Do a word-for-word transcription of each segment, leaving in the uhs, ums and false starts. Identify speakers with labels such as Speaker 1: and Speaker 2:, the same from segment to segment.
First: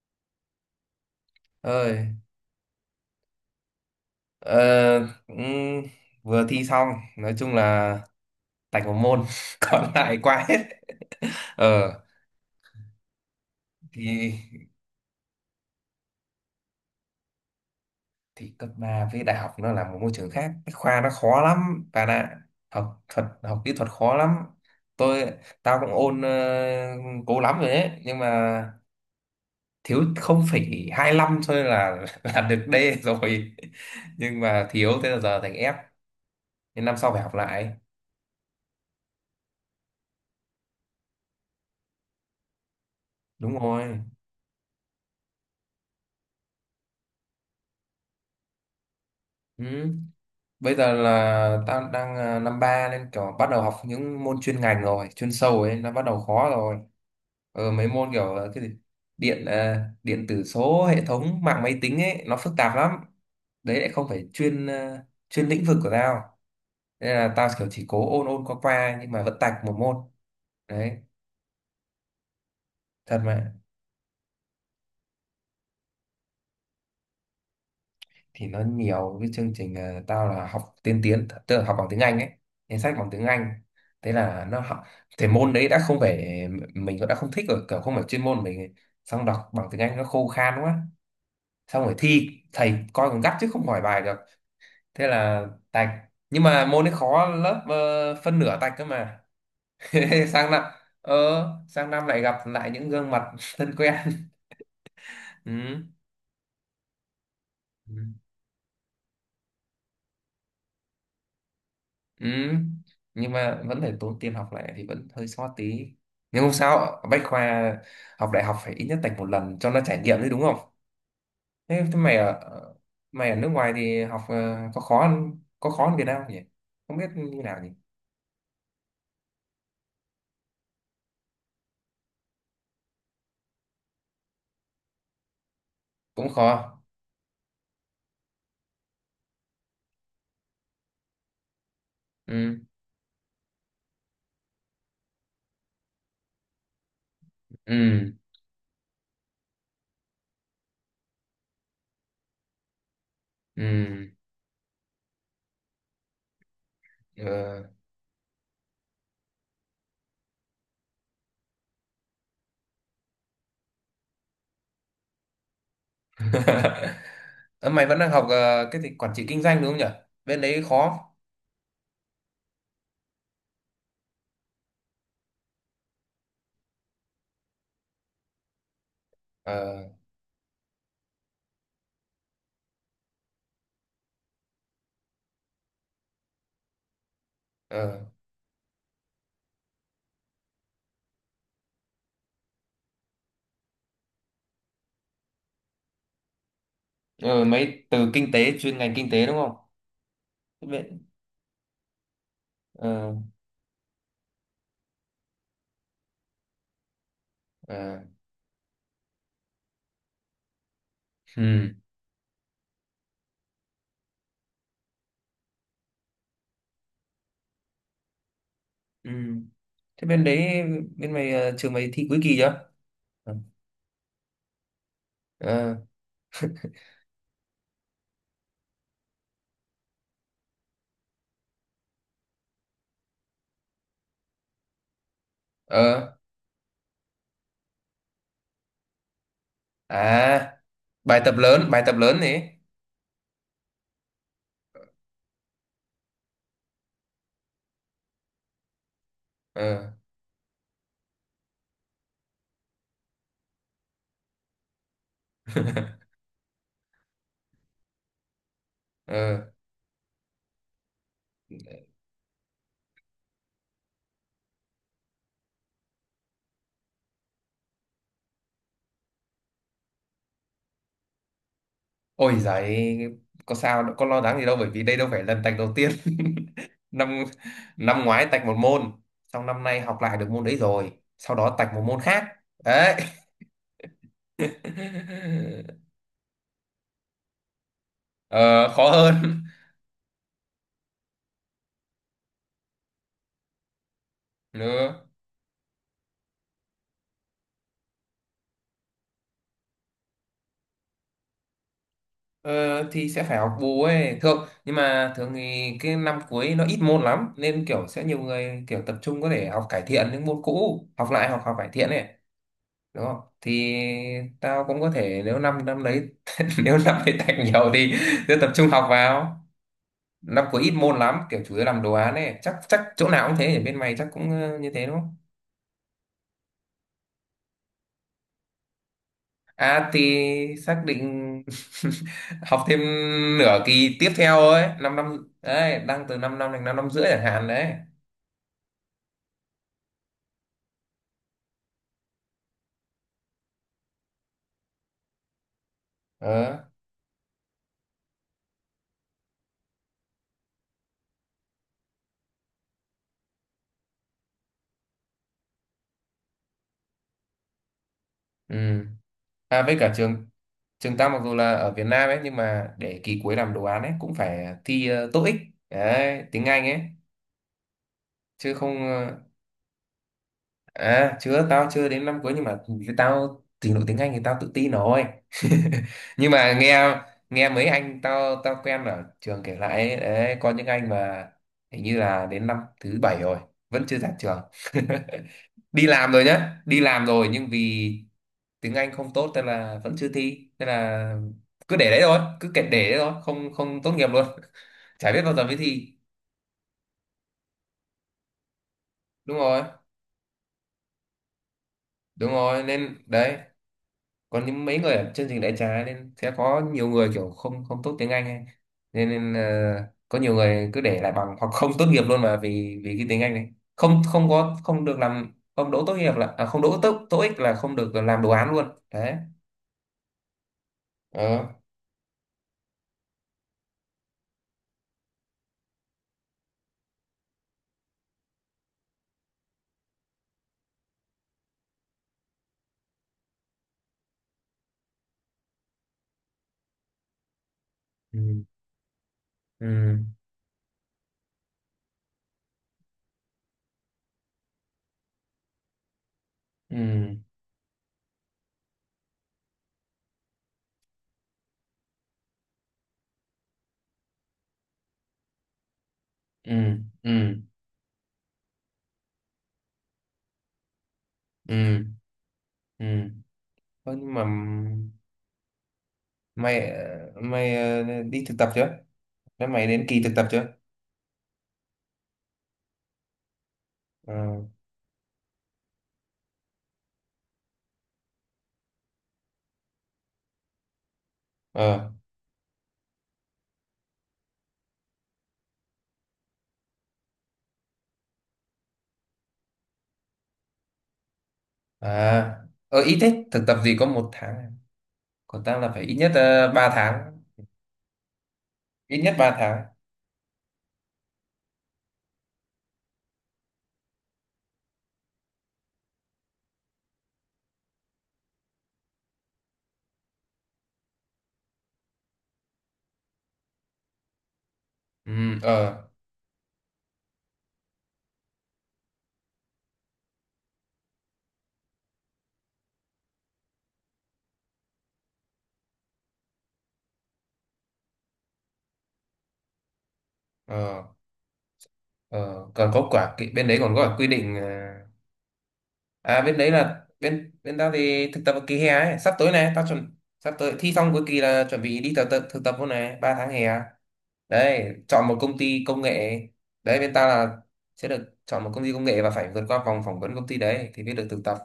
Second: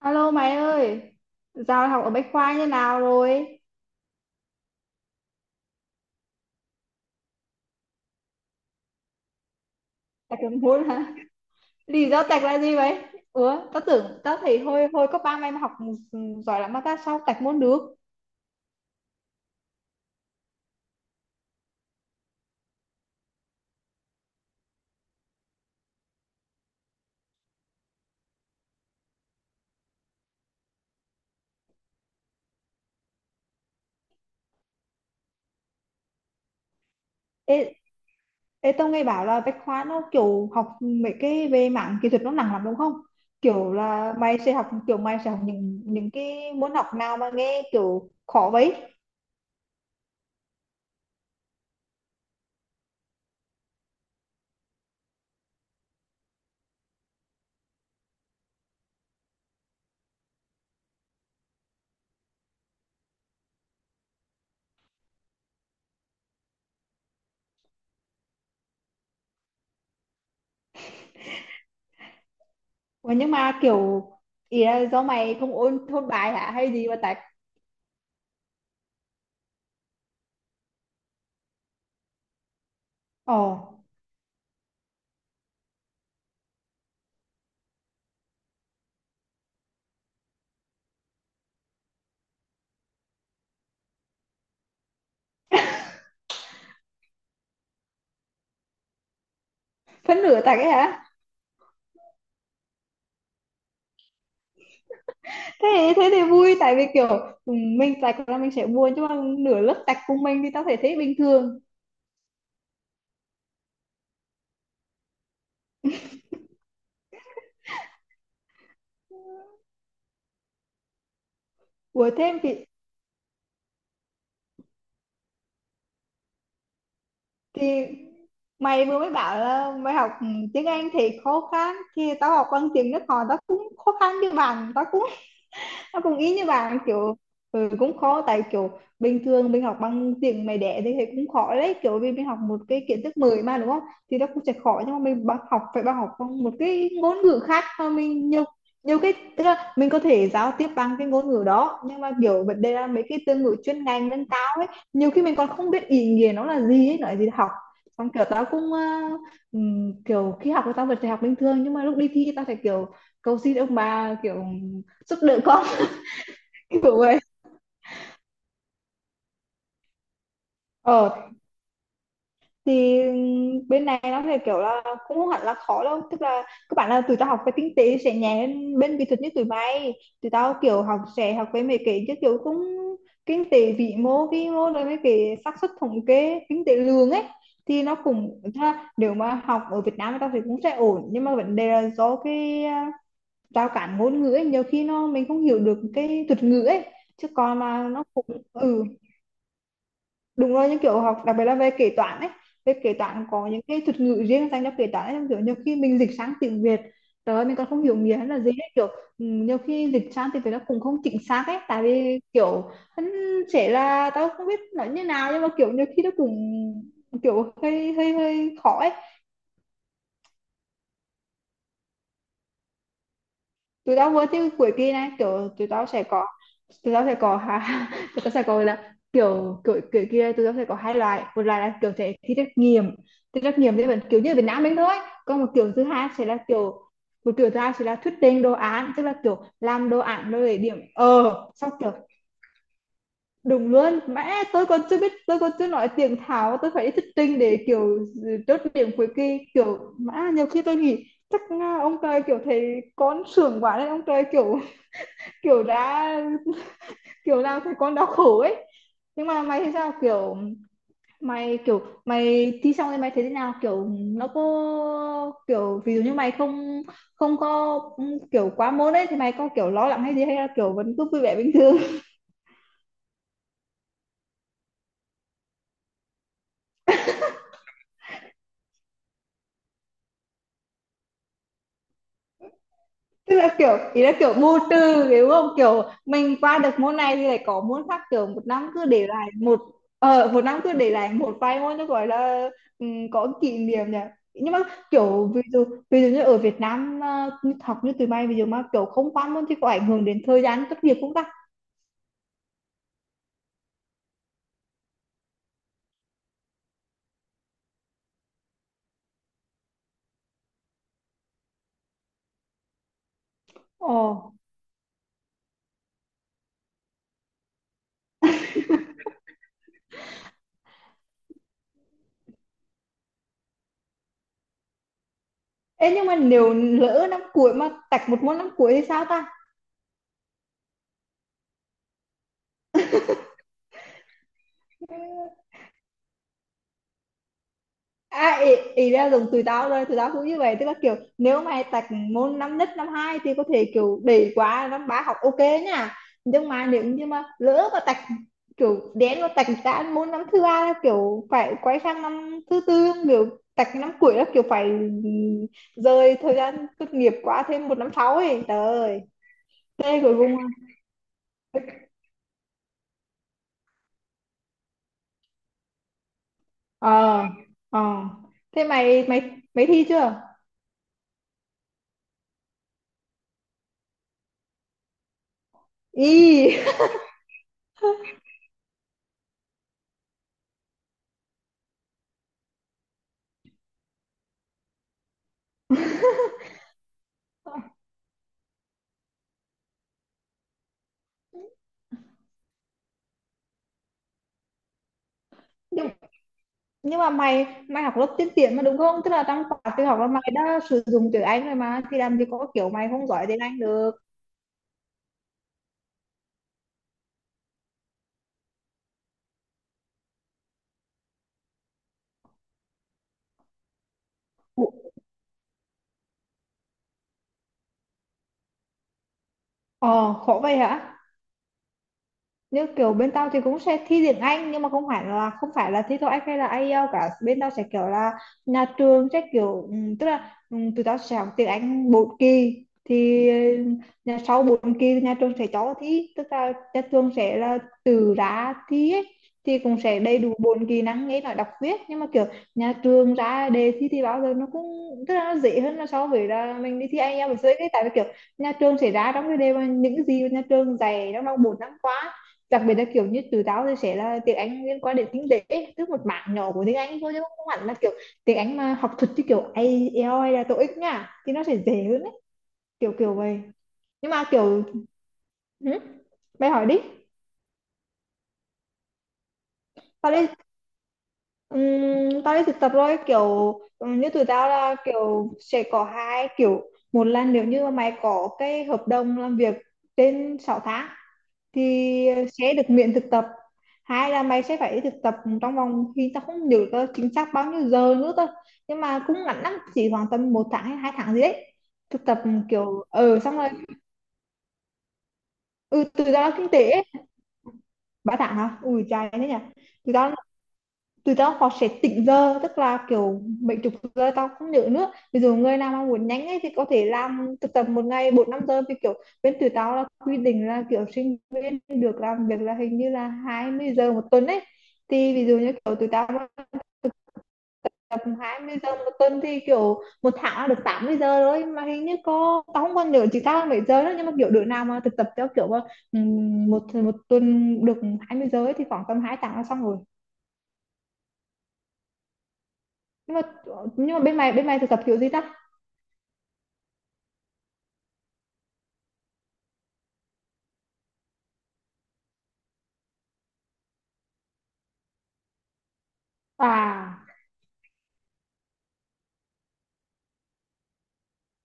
Speaker 1: Alo mày ơi, giao học
Speaker 2: Ơi.
Speaker 1: ở Bách Khoa như nào rồi?
Speaker 2: Ờ, cũng vừa thi xong, nói chung là tạch một môn còn lại
Speaker 1: Tạch
Speaker 2: qua hết.
Speaker 1: còn muốn hả?
Speaker 2: ờ
Speaker 1: Lý do tạch là gì vậy? Ủa, tao tưởng tao
Speaker 2: thì
Speaker 1: thấy hồi hồi cấp ba mày mà học giỏi lắm mà tao sao tạch muốn được?
Speaker 2: thì cấp ba với đại học nó là một môi trường khác, cái khoa nó khó lắm bạn ạ. Học thuật, học kỹ thuật khó lắm. Tôi tao cũng ôn ờ, cố lắm rồi đấy, nhưng mà thiếu không phẩy hai lăm thôi là là được D rồi. Nhưng mà thiếu, thế là giờ thành F, nên năm sau phải học
Speaker 1: Ê,
Speaker 2: lại.
Speaker 1: ê tao nghe bảo là Bách Khoa nó kiểu học mấy cái về mảng kỹ thuật nó nặng lắm đúng không?
Speaker 2: Đúng
Speaker 1: Kiểu
Speaker 2: rồi.
Speaker 1: là mày sẽ học kiểu mày sẽ học những những cái môn học nào mà nghe kiểu khó vậy?
Speaker 2: Ừ. Bây giờ là tao đang à, năm ba nên kiểu bắt đầu học những môn chuyên ngành rồi, chuyên sâu ấy, nó bắt đầu khó rồi. Ờ, mấy môn kiểu à, cái gì điện à, điện tử số, hệ thống mạng máy tính ấy nó phức tạp lắm. Đấy lại không phải chuyên à, chuyên lĩnh vực của tao. Nên là tao kiểu chỉ cố ôn ôn qua qua, nhưng mà vẫn tạch một môn. Đấy,
Speaker 1: Ủa,
Speaker 2: thật
Speaker 1: nhưng
Speaker 2: mà.
Speaker 1: mà kiểu ý là do mày không ôn thôn bài hả hay gì mà tạch?
Speaker 2: Thì nó nhiều cái chương trình, ờ, tao là học tiên tiến tức là học bằng tiếng Anh ấy, nên sách bằng tiếng
Speaker 1: Ồ,
Speaker 2: Anh. Thế là nó học, thì môn đấy đã không phải, mình cũng đã không thích rồi, kiểu không phải chuyên môn mình ấy. Xong đọc bằng tiếng Anh nó khô khan quá. Xong rồi thi thầy coi còn gắt chứ không hỏi bài được. Thế là tạch. Nhưng mà môn ấy khó, lớp ờ, phân nửa tạch cơ mà.
Speaker 1: phân nửa
Speaker 2: sang
Speaker 1: tạch
Speaker 2: năm
Speaker 1: ấy hả?
Speaker 2: ờ sang năm lại gặp lại những gương mặt thân quen.
Speaker 1: Thế thế thì vui tại vì kiểu ừ,
Speaker 2: Ừ.
Speaker 1: mình tạch là mình sẽ buồn chứ mà nửa lớp tạch cùng mình thì tao thể thấy bình thường.
Speaker 2: Ừ, nhưng mà vẫn phải tốn tiền học lại thì vẫn hơi xót tí. Nhưng không sao, Bách Khoa học đại học phải ít nhất tạch một lần cho nó trải nghiệm đấy, đúng không? Thế, thế
Speaker 1: Ủa
Speaker 2: mày
Speaker 1: thêm
Speaker 2: ở
Speaker 1: thì
Speaker 2: mày ở nước ngoài thì học ờ, có khó hơn- có khó hơn Việt Nam không nhỉ? Không biết như nào nhỉ?
Speaker 1: thì mày vừa mới bảo là mày học ừ, tiếng Anh thì khó khăn thì tao học bằng tiếng nước họ tao cũng khó khăn như bạn tao cũng nó cũng
Speaker 2: Cũng
Speaker 1: ý như
Speaker 2: khó.
Speaker 1: bạn kiểu ừ, cũng khó tại kiểu bình thường mình học bằng tiếng mẹ đẻ thì thấy cũng khó đấy kiểu vì mình học
Speaker 2: Ừ,
Speaker 1: một cái kiến thức mới mà đúng không, thì nó cũng sẽ khó nhưng mà mình bằng học phải bằng học bằng một cái ngôn ngữ khác mà
Speaker 2: ừ,
Speaker 1: mình nhiều nhiều cái tức là mình có thể giao tiếp bằng cái ngôn ngữ đó nhưng mà kiểu vấn đề là mấy cái từ ngữ chuyên
Speaker 2: ừ.
Speaker 1: ngành nâng cao ấy nhiều khi mình còn không biết ý nghĩa nó là gì ấy nói gì học.
Speaker 2: Ờ.
Speaker 1: Xong kiểu tao cũng ờ, ừm, kiểu khi học thì tao vẫn phải học bình thường nhưng mà lúc đi thi tao phải kiểu cầu xin ông bà kiểu giúp đỡ con. Đúng rồi.
Speaker 2: Ờ, mày vẫn đang học ờ, cái gì quản trị kinh doanh đúng không nhỉ? Bên đấy khó.
Speaker 1: Ờ thì bên này nó thì kiểu là cũng không hẳn là khó đâu tức là các bạn là tụi tao học cái kinh tế sẽ nhẹ hơn bên kỹ thuật như tụi
Speaker 2: Ờ,
Speaker 1: mày, tụi tao kiểu học sẽ học về mấy cái chứ kiểu cũng kinh tế vĩ mô vi mô rồi mấy cái xác suất thống kê kinh tế lương ấy thì nó
Speaker 2: ờ.
Speaker 1: cũng tức là nếu mà học ở Việt Nam tao thì cũng sẽ ổn nhưng mà vấn đề là do cái à, rào cản ngôn ngữ ấy nhiều khi nó mình không hiểu được cái thuật ngữ ấy chứ
Speaker 2: Ờ,
Speaker 1: còn mà
Speaker 2: mấy
Speaker 1: nó
Speaker 2: từ
Speaker 1: cũng
Speaker 2: kinh tế chuyên
Speaker 1: ừ
Speaker 2: ngành kinh tế đúng không?
Speaker 1: đúng rồi những kiểu
Speaker 2: Bên,
Speaker 1: học đặc biệt là về kế toán ấy. Về kế
Speaker 2: ờ,
Speaker 1: toán có những cái thuật ngữ riêng dành cho kế toán ấy kiểu nhiều khi mình dịch sang tiếng Việt trời ơi, mình còn không hiểu
Speaker 2: ờ.
Speaker 1: nghĩa là gì ấy. Kiểu ừ, nhiều khi dịch sang tiếng Việt nó cũng không chính xác ấy
Speaker 2: Ừ.
Speaker 1: tại vì kiểu hắn sẽ là tao không biết nói như nào nhưng mà kiểu nhiều khi nó cũng kiểu hơi hơi hơi khó ấy.
Speaker 2: Ừ. Thế bên đấy, bên mày ờ, trường mày thi cuối kỳ chưa? Ừ.
Speaker 1: Tụi tao vừa tới cuối kỳ này kiểu tụi
Speaker 2: Ờ,
Speaker 1: tao sẽ có tụi tao sẽ có ha tụi tao sẽ có là kiểu kiểu kiểu kia tụi tao sẽ có hai loại, một loại là kiểu sẽ thi trắc nghiệm, thi trắc nghiệm thì vẫn kiểu như ở Việt Nam mình thôi, còn một kiểu thứ hai
Speaker 2: ờ,
Speaker 1: sẽ là kiểu một kiểu thứ hai sẽ là thuyết trình đồ án tức là kiểu làm đồ án rồi
Speaker 2: à.
Speaker 1: để điểm
Speaker 2: Bài tập
Speaker 1: ờ
Speaker 2: lớn,
Speaker 1: sau
Speaker 2: bài
Speaker 1: kiểu
Speaker 2: tập lớn này.
Speaker 1: đúng luôn mẹ tôi còn chưa biết tôi còn chưa nói tiếng Tháo tôi phải đi thuyết trình để kiểu chốt điểm cuối kỳ kiểu
Speaker 2: Ờ.
Speaker 1: mã nhiều khi tôi nghĩ chắc à, ông trời kiểu thấy con sướng quá đấy ông trời kiểu kiểu đã kiểu nào thấy con đau khổ ấy. Nhưng mà
Speaker 2: Ờ.
Speaker 1: mày thì sao kiểu mày kiểu mày thi xong thì mày thấy thế nào kiểu nó có kiểu ví dụ như mày không không có ừ, kiểu quá môn ấy thì mày có kiểu lo lắng hay gì hay là kiểu vẫn cứ vui vẻ bình thường.
Speaker 2: Ôi giời, có sao đâu, có lo lắng gì đâu, bởi vì đây đâu phải lần tạch đầu tiên. năm năm ngoái tạch một môn, xong năm nay học lại được môn đấy rồi, sau đó tạch một môn khác. Đấy.
Speaker 1: Tức là kiểu ý là kiểu vô tư đúng không kiểu mình qua được môn này thì lại có môn khác kiểu một
Speaker 2: Ờ
Speaker 1: năm cứ
Speaker 2: khó
Speaker 1: để lại
Speaker 2: hơn.
Speaker 1: một ờ một năm cứ để lại một vài môn nó gọi là ừm, có kỷ niệm nhỉ. Nhưng mà
Speaker 2: Ừ.
Speaker 1: kiểu ví dụ ví dụ như ở Việt Nam à, như học như tụi bay ví dụ mà kiểu không qua môn thì có ảnh hưởng đến thời gian tốt nghiệp không ta?
Speaker 2: Ờ, thì sẽ phải học bù ấy thường, nhưng mà thường thì cái năm cuối nó ít môn lắm nên kiểu sẽ nhiều người kiểu tập trung có thể học cải thiện những môn cũ, học lại, học học cải thiện ấy, đúng không, thì
Speaker 1: Ồ.
Speaker 2: tao cũng có thể, nếu năm năm đấy nếu năm đấy tạch nhiều thì sẽ tập trung học vào. Năm cuối ít môn lắm, kiểu chủ yếu làm đồ án ấy, chắc chắc chỗ nào cũng thế, ở bên mày chắc cũng ờ, như thế đúng không.
Speaker 1: Ê nhưng mà nếu lỡ năm cuối mà tạch một môn năm cuối thì sao
Speaker 2: À thì xác định học thêm nửa kỳ tiếp theo ấy, 5 năm, năm
Speaker 1: ta?
Speaker 2: đấy đang từ 5 năm đến 5 năm rưỡi chẳng hạn đấy.
Speaker 1: À, ý, ý là dùng tụi tao rồi tụi tao cũng như vậy tức là kiểu nếu mày tạch môn năm nhất năm hai thì có thể kiểu để qua năm ba học ok nha. Nhưng
Speaker 2: Ờ.
Speaker 1: mà nếu như mà lỡ mà tạch kiểu đến mà tạch ra môn năm thứ ba là kiểu phải quay sang năm thứ tư kiểu tạch năm cuối là kiểu phải rời thời gian tốt nghiệp qua thêm một năm sau ấy
Speaker 2: Ừ.
Speaker 1: trời ơi.
Speaker 2: À với cả
Speaker 1: Thế cuối
Speaker 2: trường
Speaker 1: cùng
Speaker 2: trường ta mặc dù là ở Việt Nam ấy, nhưng mà để kỳ cuối làm đồ án ấy cũng phải thi uh, TOEIC, đấy tiếng Anh ấy,
Speaker 1: ờ ờ
Speaker 2: chứ
Speaker 1: thế
Speaker 2: không
Speaker 1: mày
Speaker 2: ờ,
Speaker 1: mày mày thi chưa?
Speaker 2: à chưa, tao chưa đến năm cuối, nhưng mà tao trình độ tiếng Anh thì tao tự tin rồi. Nhưng mà
Speaker 1: Y
Speaker 2: nghe nghe mấy anh tao tao quen ở trường kể lại ấy, đấy, có những anh mà hình như là đến năm thứ bảy rồi vẫn chưa ra trường. Đi làm rồi nhá, đi làm rồi, nhưng vì tiếng Anh không tốt nên là vẫn chưa thi, nên là cứ để đấy thôi, cứ kệ để đấy thôi, không không tốt nghiệp luôn. Chả biết bao giờ mới thi.
Speaker 1: nhưng mà mày mày học lớp tiên tiến mà đúng không tức là
Speaker 2: Đúng
Speaker 1: trong
Speaker 2: rồi,
Speaker 1: khóa tự học là mày đã sử dụng tiếng Anh rồi mà thì làm gì
Speaker 2: đúng
Speaker 1: có
Speaker 2: rồi,
Speaker 1: kiểu mày
Speaker 2: nên
Speaker 1: không giỏi
Speaker 2: đấy
Speaker 1: tiếng Anh được.
Speaker 2: còn những mấy người ở chương trình đại trà nên sẽ có nhiều người kiểu không không tốt tiếng Anh ấy. nên, nên ờ, có nhiều người cứ để lại bằng hoặc không tốt nghiệp luôn mà vì vì cái tiếng Anh này không không có,
Speaker 1: Ủa,
Speaker 2: không được làm, không đỗ tốt nghiệp là à, không đỗ tốt tốt ích, là không được làm đồ án luôn đấy.
Speaker 1: ờ khổ vậy hả?
Speaker 2: Ờ.
Speaker 1: Như kiểu bên tao thì cũng sẽ thi tiếng Anh nhưng mà không phải là không phải là thi toeic hay là ai ơ cả, bên tao sẽ kiểu là nhà trường sẽ kiểu ừm, tức là ừm, tụi tao sẽ học tiếng Anh bốn kỳ. Thì ừ, nhà sau bốn kỳ thì nhà trường sẽ cho thi tức là nhà trường sẽ là từ
Speaker 2: Ừ.
Speaker 1: ra thi ấy. Thì cũng
Speaker 2: Ừ.
Speaker 1: sẽ đầy đủ bốn kỹ năng nghe nói đọc viết nhưng mà kiểu nhà trường ra đề thi thì bao giờ nó cũng tức là nó dễ hơn là so với là mình đi thi
Speaker 2: Ừ.
Speaker 1: ai eo với cái tại vì kiểu nhà trường sẽ ra trong cái đề mà những cái gì mà nhà trường dạy trong vòng bốn năm qua, đặc biệt là kiểu như từ tao thì sẽ là tiếng Anh liên quan đến kinh tế tức một mảng nhỏ của tiếng
Speaker 2: Ừ.
Speaker 1: Anh thôi chứ không hẳn là kiểu tiếng Anh mà học thuật như kiểu ai eo hay là tô íc nha thì nó sẽ
Speaker 2: Ừ.
Speaker 1: dễ hơn đấy
Speaker 2: Ừ.
Speaker 1: kiểu kiểu vậy
Speaker 2: Ơ,
Speaker 1: nhưng
Speaker 2: nhưng mà
Speaker 1: mà kiểu hử? Mày hỏi
Speaker 2: mày
Speaker 1: đi.
Speaker 2: ờ, mày ờ, đi thực tập chưa? Thế mày đến kỳ
Speaker 1: Tao
Speaker 2: thực tập
Speaker 1: đi
Speaker 2: chưa?
Speaker 1: ừm, tao đi thực tập rồi kiểu ừm, như tụi
Speaker 2: Ờ,
Speaker 1: tao là kiểu sẽ có hai kiểu, một là nếu như mà mày có cái hợp đồng làm việc trên sáu tháng
Speaker 2: ờ,
Speaker 1: thì ờ, sẽ được miễn thực tập, hai là mày sẽ phải thực tập trong vòng khi tao không nhớ tao chính xác bao nhiêu giờ nữa thôi nhưng mà cũng ngắn lắm chỉ khoảng tầm một tháng hay hai tháng gì đấy thực tập
Speaker 2: à, ờ,
Speaker 1: kiểu
Speaker 2: ít
Speaker 1: ờ ừ,
Speaker 2: thế
Speaker 1: xong
Speaker 2: thực
Speaker 1: rồi
Speaker 2: tập gì có một tháng à? Còn tao là phải
Speaker 1: ừ
Speaker 2: ít
Speaker 1: từ
Speaker 2: nhất
Speaker 1: đó kinh
Speaker 2: uh, ba
Speaker 1: tế ấy.
Speaker 2: tháng,
Speaker 1: Ba tháng hả ui
Speaker 2: ít
Speaker 1: trời
Speaker 2: nhất
Speaker 1: thế nhỉ
Speaker 2: ba tháng.
Speaker 1: từ đó tụi tao họ sẽ tỉnh giờ tức là kiểu mấy chục giờ tao không nhớ nữa ví dụ người nào mà muốn nhanh ấy thì có thể làm thực tập một ngày bốn năm giờ vì kiểu bên tụi tao là quy định là kiểu sinh viên được làm việc là hình như là hai mươi giờ một tuần ấy.
Speaker 2: Ừ.
Speaker 1: Thì ví dụ như kiểu
Speaker 2: Ờ,
Speaker 1: tụi tao mà tập hai mươi giờ một tuần thì kiểu một tháng là được tám mươi giờ thôi mà hình như có tao không còn nhớ chỉ tao là mấy giờ nữa nhưng mà kiểu đứa nào mà thực tập theo kiểu mà, ừm, một một tuần được hai mươi giờ ấy thì khoảng tầm hai tháng là xong rồi.
Speaker 2: ờ, ờ, còn có quả
Speaker 1: nhưng mà
Speaker 2: kỳ- bên đấy còn có cả
Speaker 1: nhưng mà
Speaker 2: quy
Speaker 1: bên mày
Speaker 2: định ờ,
Speaker 1: bên mày thực tập kiểu gì ta?
Speaker 2: à bên đấy là bên bên tao thì thực tập ở kỳ hè ấy, sắp tới này tao chuẩn, sắp tới thi xong cuối kỳ là chuẩn bị đi thực tập thực tập luôn này, ba tháng hè à? Đấy chọn một công ty công nghệ, đấy bên
Speaker 1: À,
Speaker 2: ta là sẽ được chọn một công ty công nghệ và phải vượt qua vòng phỏng vấn công ty đấy thì mới được thực tập.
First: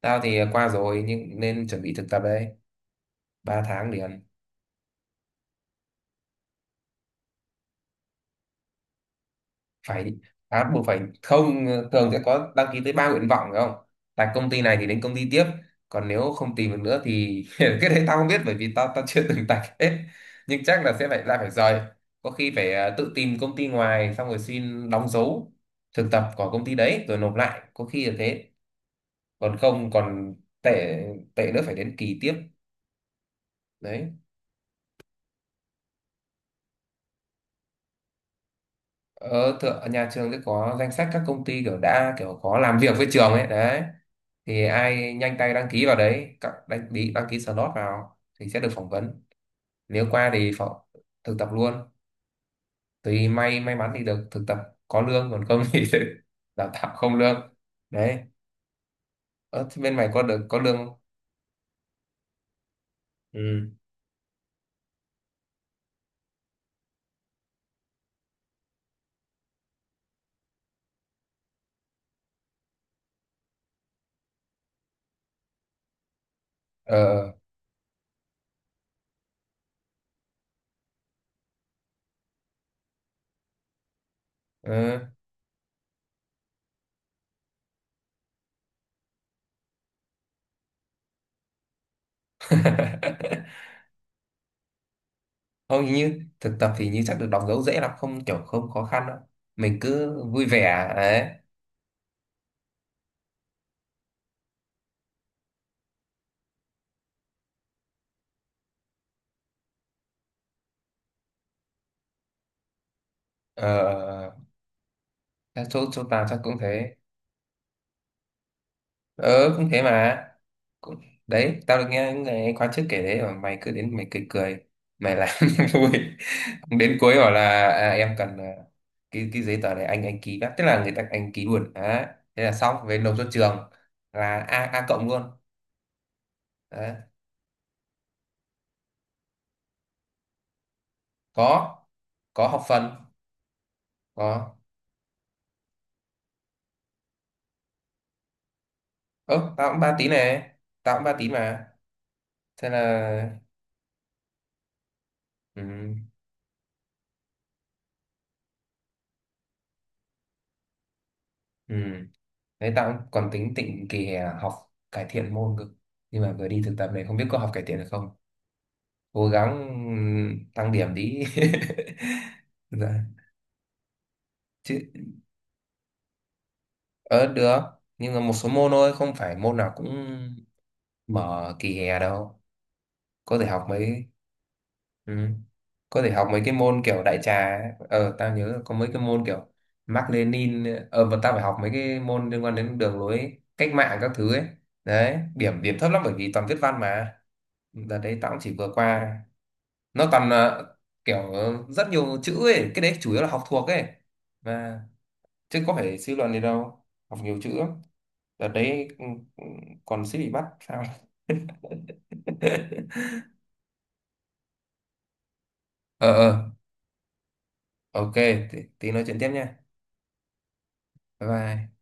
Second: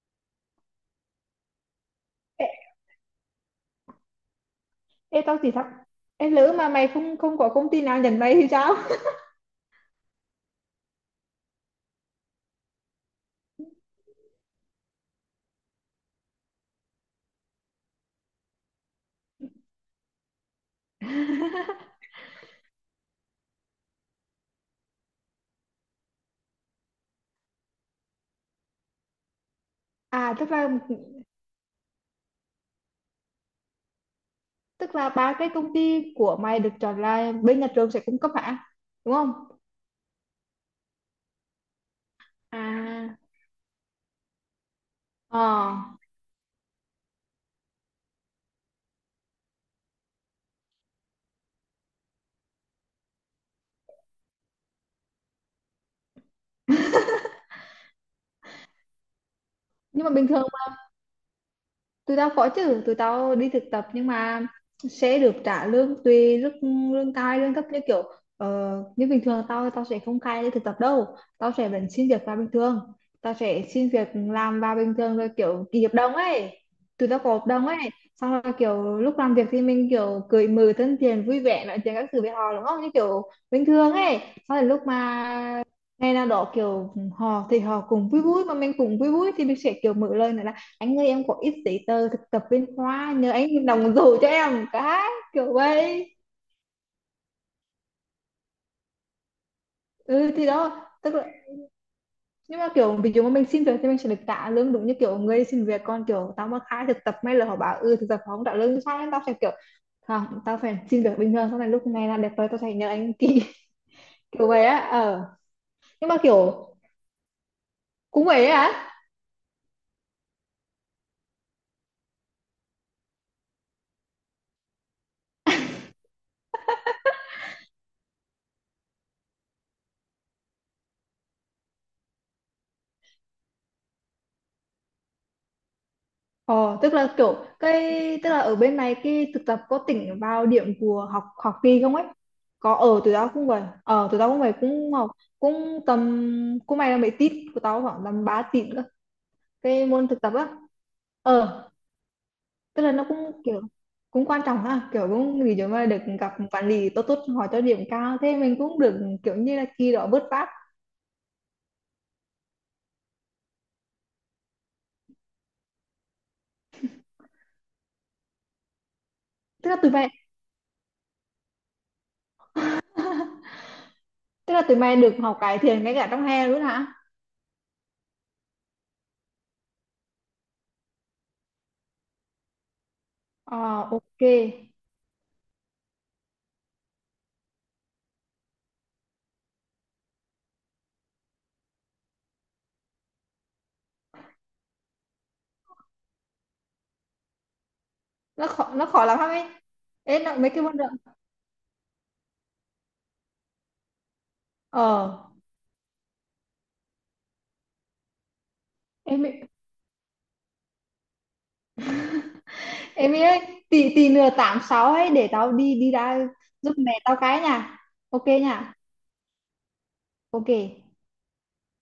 Speaker 2: Tao thì qua rồi nhưng nên chuẩn bị thực tập
Speaker 1: ê,
Speaker 2: đấy, ba tháng liền.
Speaker 1: ê tao thì sao? Ê, lỡ mà mày không không có công ty nào nhận mày thì sao?
Speaker 2: Phải à, buộc phải không, thường sẽ có đăng ký tới ba nguyện vọng phải không, tại công ty này thì đến công ty tiếp, còn nếu không tìm được nữa thì cái đấy tao không biết, bởi vì tao tao chưa từng tạch hết. Nhưng chắc là sẽ phải lại phải rời, có khi phải ờ, tự tìm công ty ngoài xong rồi xin đóng dấu thực tập của công ty đấy rồi nộp lại, có khi là thế. Còn không, còn
Speaker 1: À, tức là
Speaker 2: tệ tệ nữa phải đến kỳ tiếp đấy.
Speaker 1: tức là ba cái công ty của mày được chọn là bên nhà trường sẽ cung cấp hả? Đúng không?
Speaker 2: Ở thượng nhà trường sẽ có danh sách các công ty kiểu đã kiểu có làm việc với
Speaker 1: À,
Speaker 2: trường ấy đấy. Thì ai nhanh tay đăng
Speaker 1: ờ.
Speaker 2: ký vào đấy, các đăng ký đăng ký slot vào thì sẽ được phỏng vấn. Nếu qua thì phỏng, thực tập luôn, tùy may may mắn thì được thực tập, có lương, còn không thì sẽ đào tạo không lương đấy. Ở bên
Speaker 1: Nhưng
Speaker 2: mày
Speaker 1: mà
Speaker 2: có
Speaker 1: bình
Speaker 2: được
Speaker 1: thường
Speaker 2: có lương không?
Speaker 1: tụi tao có chứ, tụi tao đi thực
Speaker 2: Ừ.
Speaker 1: tập nhưng mà sẽ được trả lương tùy lương lương cai lương thấp như kiểu uh, như bình thường tao tao sẽ không cai đi thực tập đâu, tao sẽ vẫn xin việc vào bình thường, tao sẽ xin việc làm vào bình thường rồi kiểu ký hợp đồng ấy tụi tao
Speaker 2: Ờ,
Speaker 1: có hợp đồng ấy. Xong rồi kiểu lúc làm việc thì mình kiểu cười mừng thân thiện vui vẻ nói chuyện các thứ với họ đúng không như kiểu bình thường ấy xong rồi lúc
Speaker 2: ờ.
Speaker 1: mà ngày nào đó kiểu họ thì họ cũng vui vui mà mình cũng vui vui thì mình sẽ kiểu mở lời nói anh ơi em có ít giấy tờ thực tập bên khoa nhờ anh đồng dấu cho em cái kiểu
Speaker 2: Không,
Speaker 1: vậy
Speaker 2: như thực tập thì như chắc được đóng dấu dễ lắm, không kiểu không khó khăn đâu. Mình cứ
Speaker 1: ừ
Speaker 2: vui
Speaker 1: thì đó
Speaker 2: vẻ
Speaker 1: tức là
Speaker 2: đấy.
Speaker 1: nhưng mà kiểu ví dụ mà mình xin việc thì mình sẽ được trả lương đúng như kiểu người xin việc còn kiểu tao mà khai thực tập may là họ bảo ừ thực tập họ không trả lương sao nên tao sẽ kiểu không tao phải xin việc bình thường sau này lúc này là đẹp rồi tao sẽ nhờ anh ký
Speaker 2: Ờ
Speaker 1: kiểu vậy á ờ
Speaker 2: chắc chỗ chỗ
Speaker 1: nhưng mà
Speaker 2: tao chắc cũng
Speaker 1: kiểu
Speaker 2: thế.
Speaker 1: cũng vậy á.
Speaker 2: Ờ cũng thế mà, cũng. Đấy tao được nghe những người khóa trước kể đấy, mà mày cứ đến, mày cười cười, mày làm vui, đến cuối bảo là à, em cần à, cái cái giấy tờ này, anh anh ký đã, tức là người ta anh ký luôn đấy. Thế là xong, về nộp cho trường là a a cộng luôn.
Speaker 1: Ờ, tức
Speaker 2: Đấy.
Speaker 1: là kiểu cái tức là ở bên này cái thực tập có tính vào điểm của học học
Speaker 2: có
Speaker 1: kỳ không ấy?
Speaker 2: có học
Speaker 1: Có
Speaker 2: phần.
Speaker 1: ở tụi tao cũng vậy ờ tụi tao cũng vậy
Speaker 2: Có.
Speaker 1: cũng học cũng tầm cũng may là mấy tít của tao khoảng tầm ba tít cơ
Speaker 2: Ơ tao cũng
Speaker 1: cái
Speaker 2: ba
Speaker 1: môn
Speaker 2: tín
Speaker 1: thực tập á
Speaker 2: này. Tao cũng ba tín mà.
Speaker 1: ờ
Speaker 2: Thế là,
Speaker 1: tức là nó cũng kiểu cũng quan trọng ha kiểu cũng vì chúng mà
Speaker 2: ừ,
Speaker 1: được gặp quản lý tốt tốt hỏi cho điểm cao thế mình cũng được kiểu như là kỳ đó vớt vát
Speaker 2: ừ. Đấy tao cũng còn tính tịnh kỳ hè học cải thiện môn cơ, nhưng mà vừa đi thực tập này không biết có học cải thiện được không, cố gắng.
Speaker 1: tức là tụi mày
Speaker 2: Ừ, tăng điểm tí. Dạ.
Speaker 1: tức là
Speaker 2: Chứ
Speaker 1: tụi mày được học cải thiện ngay cả trong hè luôn hả
Speaker 2: ờ được, nhưng mà một số môn thôi, không phải môn nào cũng mở kỳ hè đâu, có thể
Speaker 1: ờ
Speaker 2: học mấy.
Speaker 1: ok.
Speaker 2: Ừ. Có thể học mấy cái môn kiểu đại trà ấy. ờ tao nhớ là có mấy cái môn kiểu Mác Lênin, ờ và tao phải học mấy cái môn liên quan đến đường lối cách mạng các thứ ấy, đấy, điểm điểm thấp lắm bởi vì toàn viết văn mà. Đợt đấy tao cũng
Speaker 1: Nó
Speaker 2: chỉ vừa
Speaker 1: khó nó khó lắm
Speaker 2: qua.
Speaker 1: ấy
Speaker 2: Nó
Speaker 1: em
Speaker 2: toàn
Speaker 1: nó, mấy
Speaker 2: là
Speaker 1: cái môn đó
Speaker 2: kiểu rất nhiều chữ ấy, cái đấy chủ yếu là học thuộc ấy mà,
Speaker 1: ờ
Speaker 2: chứ có phải suy luận gì đâu. Học nhiều chữ lắm. Đợt đấy, ừ,
Speaker 1: em
Speaker 2: ừ,
Speaker 1: ấy-
Speaker 2: còn suýt bị bắt sao.
Speaker 1: em ấy tí tí nữa tám sáu ấy để tao đi đi
Speaker 2: Ờ,
Speaker 1: ra
Speaker 2: ờ,
Speaker 1: giúp mẹ tao cái nha
Speaker 2: ok,
Speaker 1: ok
Speaker 2: tí
Speaker 1: nha
Speaker 2: tí nói chuyện tiếp nha.
Speaker 1: ok.
Speaker 2: Bye bye.